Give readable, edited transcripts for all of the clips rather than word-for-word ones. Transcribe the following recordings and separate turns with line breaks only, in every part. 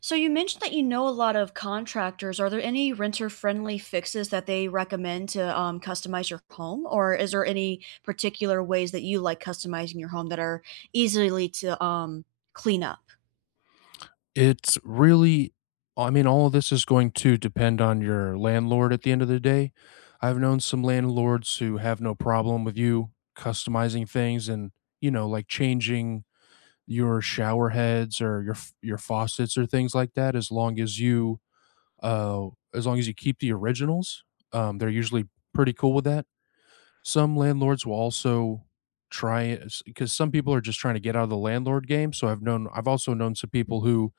So you mentioned that you know a lot of contractors. Are there any renter-friendly fixes that they recommend to customize your home, or is there any particular ways that you like customizing your home that are easily to clean up?
It's really I mean, all of this is going to depend on your landlord at the end of the day. I've known some landlords who have no problem with you customizing things and, you know, like changing your shower heads or your faucets or things like that as long as you uh as long as you keep the originals. They're usually pretty cool with that. Some landlords will also try because some people are just trying to get out of the landlord game. So I've also known some people who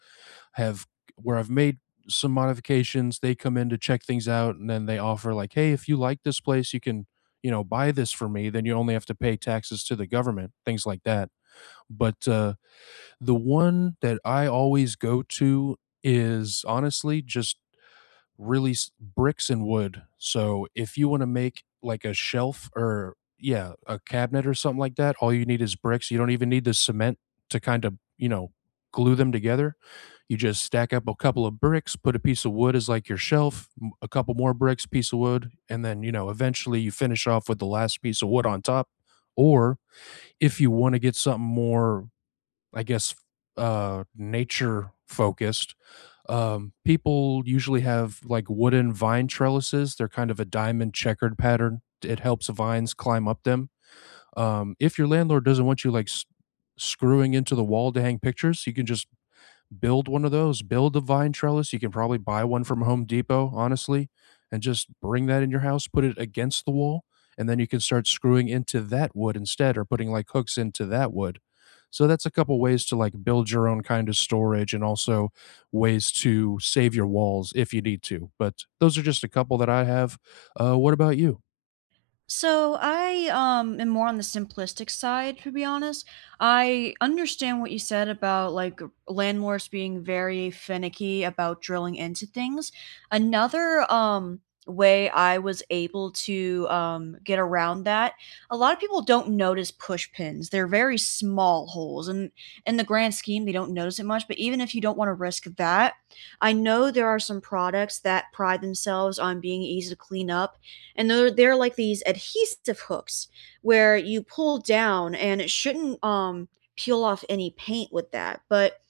have where I've made some modifications, they come in to check things out, and then they offer like, "Hey, if you like this place, you can, you know, buy this for me, then you only have to pay taxes to the government," things like that. But the one that I always go to is honestly just really s bricks and wood. So, if you wanna make like a shelf or yeah, a cabinet or something like that, all you need is bricks, you don't even need the cement to kind of, you know, glue them together. You just stack up a couple of bricks, put a piece of wood as like your shelf, a couple more bricks, piece of wood, and then you know eventually you finish off with the last piece of wood on top. Or if you want to get something more I guess nature focused, people usually have like wooden vine trellises. They're kind of a diamond checkered pattern, it helps vines climb up them. If your landlord doesn't want you screwing into the wall to hang pictures, you can just build one of those, build a vine trellis. You can probably buy one from Home Depot, honestly, and just bring that in your house, put it against the wall, and then you can start screwing into that wood instead or putting like hooks into that wood. So that's a couple ways to like build your own kind of storage and also ways to save your walls if you need to. But those are just a couple that I have. What about you?
So I am more on the simplistic side, to be honest. I understand what you said about like landlords being very finicky about drilling into things. Another way I was able to get around that. A lot of people don't notice push pins. They're very small holes, and in the grand scheme they don't notice it much, but even if you don't want to risk that, I know there are some products that pride themselves on being easy to clean up, and they're like these adhesive hooks where you pull down and it shouldn't peel off any paint with that. But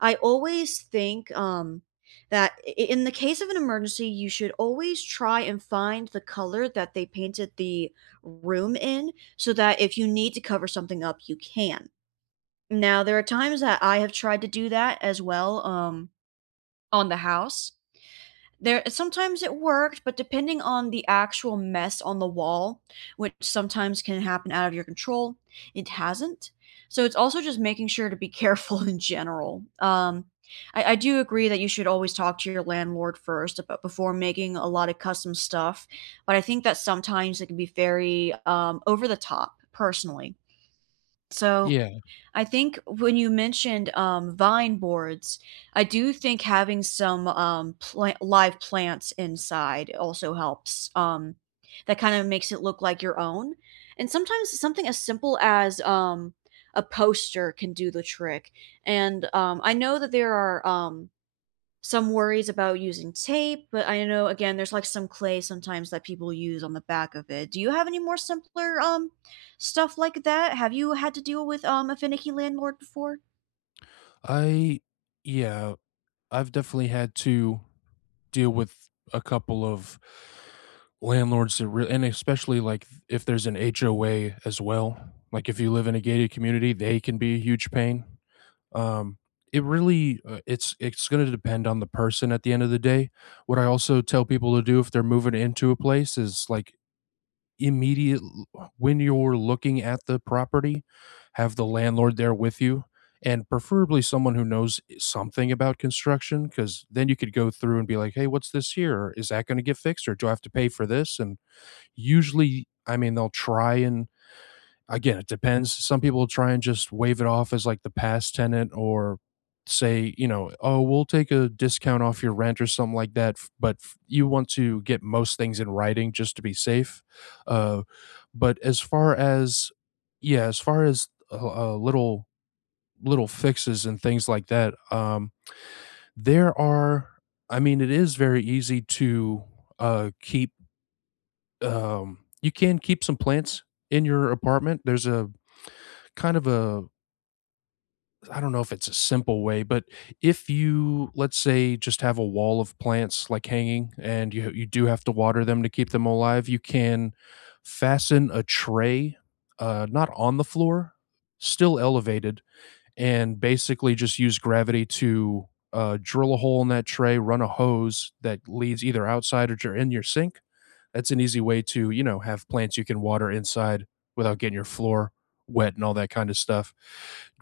I always think that in the case of an emergency, you should always try and find the color that they painted the room in, so that if you need to cover something up, you can. Now, there are times that I have tried to do that as well, on the house there. Sometimes it worked, but depending on the actual mess on the wall, which sometimes can happen out of your control, it hasn't. So it's also just making sure to be careful in general. I do agree that you should always talk to your landlord first about before making a lot of custom stuff, but I think that sometimes it can be very over the top, personally. So
Yeah,
I think when you mentioned vine boards, I do think having some live plants inside also helps. That kind of makes it look like your own. And sometimes something as simple as a poster can do the trick. And I know that there are some worries about using tape, but I know again there's like some clay sometimes that people use on the back of it. Do you have any more simpler stuff like that? Have you had to deal with a finicky landlord before?
I yeah, I've definitely had to deal with a couple of landlords that really, and especially like if there's an HOA as well. Like if you live in a gated community, they can be a huge pain. Um, it's going to depend on the person at the end of the day. What I also tell people to do if they're moving into a place is like immediate when you're looking at the property, have the landlord there with you and preferably someone who knows something about construction, because then you could go through and be like, hey, what's this here? Or is that going to get fixed, or do I have to pay for this? And usually, I mean, they'll try and again, it depends. Some people try and just wave it off as like the past tenant, or say, you know, oh, we'll take a discount off your rent or something like that. But you want to get most things in writing just to be safe. Uh, but as far as yeah, as far as, little little fixes and things like that, there are, it is very easy to, keep, you can keep some plants in your apartment. There's a kind of a I don't know if it's a simple way, but if you, let's say, just have a wall of plants like hanging, and you do have to water them to keep them alive, you can fasten a tray, not on the floor, still elevated, and basically just use gravity to drill a hole in that tray, run a hose that leads either outside or in your sink. That's an easy way to, you know, have plants you can water inside without getting your floor wet and all that kind of stuff.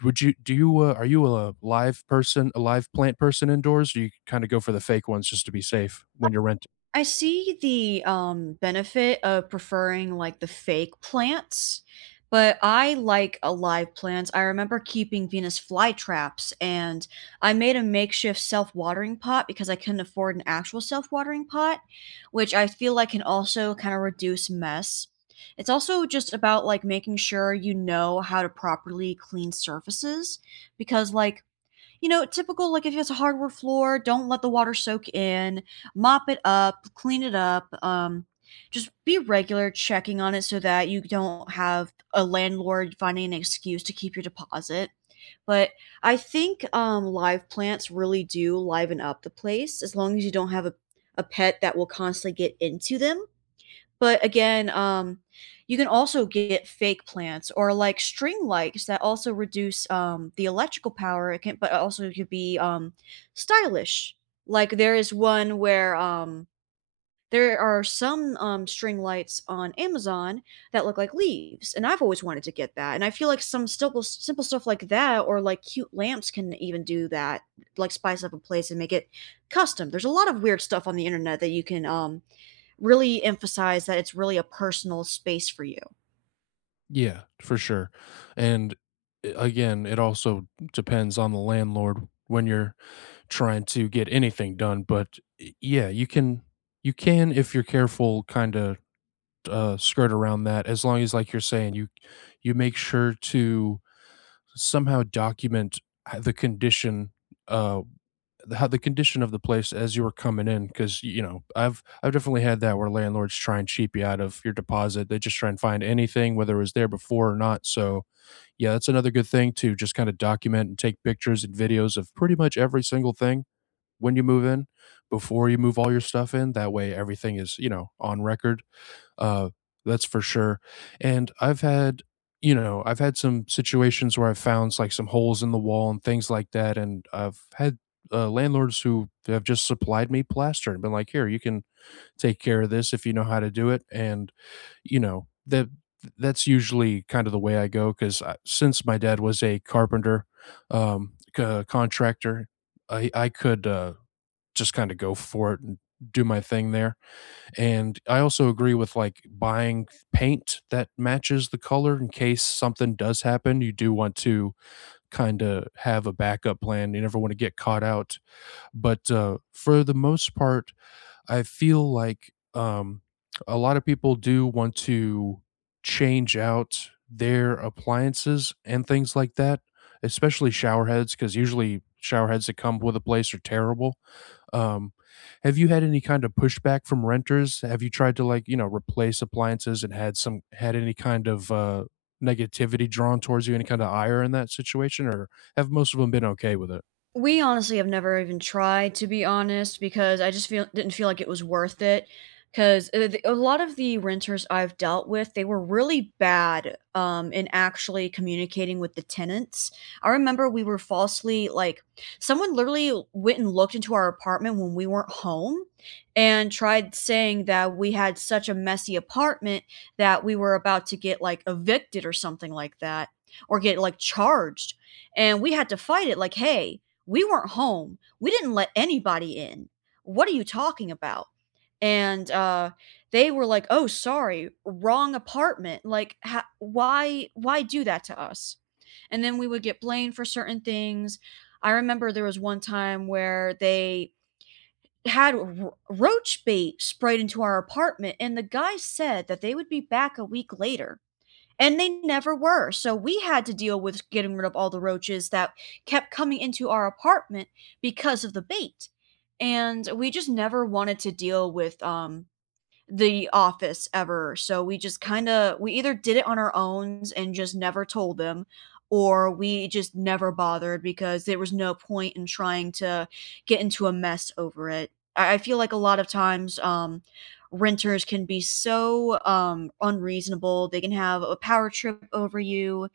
Would you do you are you a live person, a live plant person indoors? Or do you kind of go for the fake ones just to be safe when you're renting?
I see the benefit of preferring like the fake plants, but I like alive plants. I remember keeping Venus flytraps, and I made a makeshift self-watering pot because I couldn't afford an actual self-watering pot, which I feel like can also kind of reduce mess. It's also just about like making sure you know how to properly clean surfaces, because like, you know, typical, like if it's a hardwood floor, don't let the water soak in, mop it up, clean it up. Just be regular checking on it so that you don't have a landlord finding an excuse to keep your deposit. But I think live plants really do liven up the place as long as you don't have a pet that will constantly get into them. But again, you can also get fake plants or like string lights that also reduce the electrical power. It can, but also could be stylish. Like there is one where there are some string lights on Amazon that look like leaves, and I've always wanted to get that. And I feel like some simple stuff like that, or like cute lamps, can even do that. Like spice up a place and make it custom. There's a lot of weird stuff on the internet that you can really emphasize that it's really a personal space for you.
Yeah, for sure. And again, it also depends on the landlord when you're trying to get anything done. But yeah, you can you can, if you're careful, kind of skirt around that. As long as, like you're saying, you make sure to somehow document the condition uh how the condition of the place as you were coming in, because you know I've definitely had that where landlords try and cheap you out of your deposit. They just try and find anything whether it was there before or not. So yeah, that's another good thing, to just kind of document and take pictures and videos of pretty much every single thing when you move in, before you move all your stuff in, that way everything is, you know, on record. uh that's for sure. And I've had you know, I've had some situations where I've found like some holes in the wall and things like that, and I've had landlords who have just supplied me plaster and been like, here, you can take care of this if you know how to do it. And you know, that's usually kind of the way I go, because since my dad was a carpenter, contractor, I could just kind of go for it and do my thing there. And I also agree with like buying paint that matches the color in case something does happen. You do want to kind of have a backup plan. You never want to get caught out. But for the most part, I feel like a lot of people do want to change out their appliances and things like that, especially shower heads, because usually shower heads that come with a place are terrible. um, have you had any kind of pushback from renters? Have you tried to like, you know, replace appliances and had some had any kind of negativity drawn towards you, any kind of ire in that situation, or have most of them been okay with it?
We honestly have never even tried, to be honest, because I just feel didn't feel like it was worth it. Because a lot of the renters I've dealt with, they were really bad in actually communicating with the tenants. I remember we were falsely like, someone literally went and looked into our apartment when we weren't home and tried saying that we had such a messy apartment that we were about to get like evicted or something like that, or get like charged. And we had to fight it like, hey, we weren't home. We didn't let anybody in. What are you talking about? And they were like, "Oh, sorry, wrong apartment. Like, why do that to us?" And then we would get blamed for certain things. I remember there was one time where they had roach bait sprayed into our apartment, and the guy said that they would be back a week later and they never were. So we had to deal with getting rid of all the roaches that kept coming into our apartment because of the bait. And we just never wanted to deal with the office ever. So we just kind of, we either did it on our own and just never told them, or we just never bothered because there was no point in trying to get into a mess over it. I feel like a lot of times renters can be so unreasonable. They can have a power trip over you,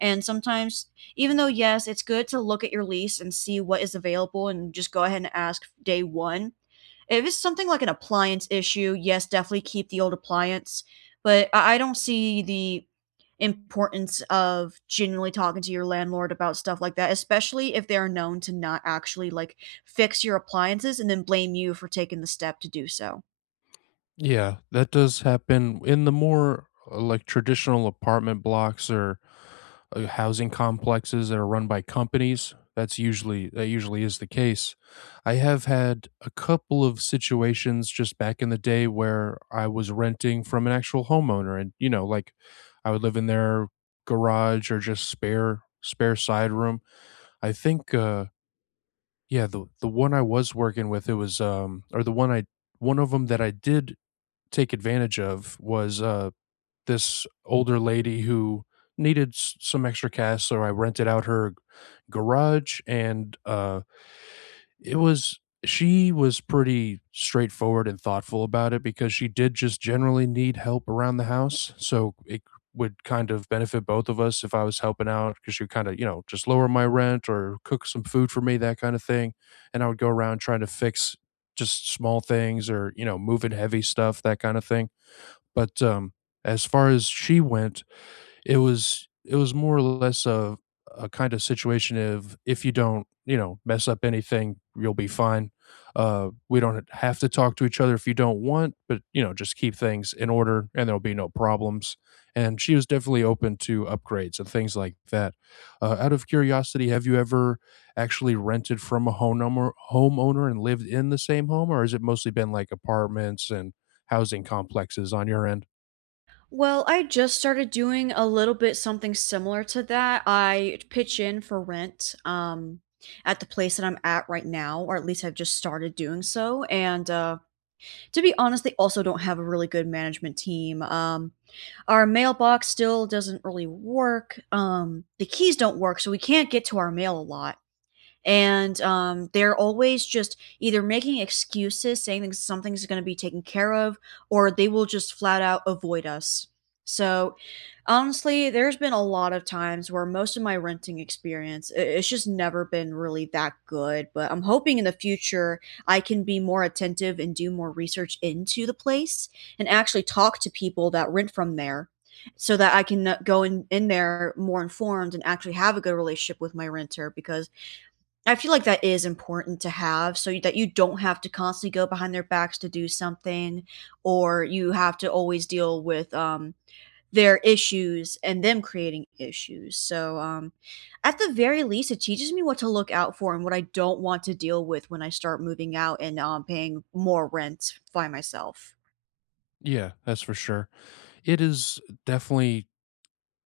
and sometimes, even though yes, it's good to look at your lease and see what is available and just go ahead and ask day 1, if it's something like an appliance issue, yes, definitely keep the old appliance. But I don't see the importance of genuinely talking to your landlord about stuff like that, especially if they're known to not actually like fix your appliances and then blame you for taking the step to do so.
Yeah, that does happen in the more, like, traditional apartment blocks or, housing complexes that are run by companies. That usually is the case. I have had a couple of situations just back in the day where I was renting from an actual homeowner and, you know, like, I would live in their garage or just spare side room. I think, yeah, the one I was working with, it was, or the one I one of them that I did take advantage of was, this older lady who needed s some extra cash, so I rented out her g garage, and, it was she was pretty straightforward and thoughtful about it, because she did just generally need help around the house, so it would kind of benefit both of us if I was helping out, because she would kinda, you know, just lower my rent or cook some food for me, that kinda thing, and I would go around trying to fix just small things or, you know, moving heavy stuff, that kinda thing. But as far as she went, it was more or less a kind of situation of, if you don't, you know, mess up anything, you'll be fine. We don't have to talk to each other if you don't want, but, you know, just keep things in order and there'll be no problems. And she was definitely open to upgrades and things like that. Out of curiosity, have you ever actually rented from a homeowner and lived in the same home, or has it mostly been like apartments and housing complexes on your end?
Well, I just started doing a little bit something similar to that. I pitch in for rent, at the place that I'm at right now, or at least I've just started doing so. And to be honest, they also don't have a really good management team. Our mailbox still doesn't really work. The keys don't work, so we can't get to our mail a lot, and they're always just either making excuses, saying that something's going to be taken care of, or they will just flat out avoid us. So, honestly, there's been a lot of times where most of my renting experience, it's just never been really that good. But I'm hoping in the future I can be more attentive and do more research into the place, and actually talk to people that rent from there, so that I can go in, there more informed, and actually have a good relationship with my renter, because I feel like that is important to have so that you don't have to constantly go behind their backs to do something, or you have to always deal with, their issues and them creating issues. So, at the very least, it teaches me what to look out for and what I don't want to deal with when I start moving out and, paying more rent by myself.
Yeah, that's for sure. It is definitely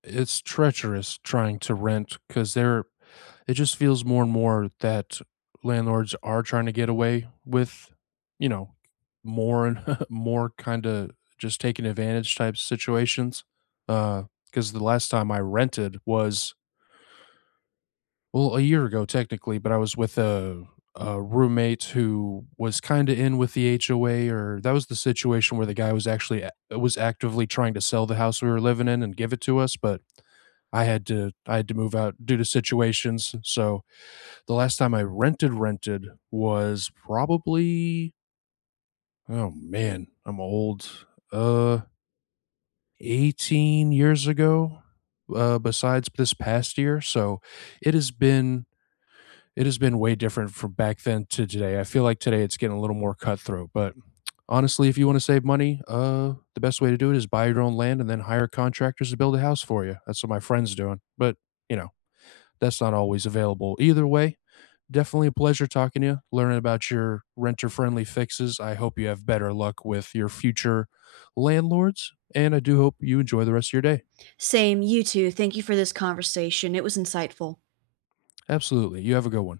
it's treacherous trying to rent, because there it just feels more and more that landlords are trying to get away with, you know, more and more kind of just taking advantage type situations. Because the last time I rented was well, a year ago technically, but I was with a roommate who was kinda in with the HOA, or that was the situation where the guy was actually a was actively trying to sell the house we were living in and give it to us, but I had to move out due to situations, so the last time I rented was probably oh man, I'm old, uh, 18 years ago, besides this past year, so it has been it has been way different from back then to today. I feel like today it's getting a little more cutthroat, but honestly, if you want to save money, the best way to do it is buy your own land and then hire contractors to build a house for you. That's what my friend's doing. But, you know, that's not always available. Either way, definitely a pleasure talking to you, learning about your renter friendly fixes. I hope you have better luck with your future landlords, and I do hope you enjoy the rest of your day.
Same, you too. Thank you for this conversation. It was insightful.
Absolutely. You have a good one.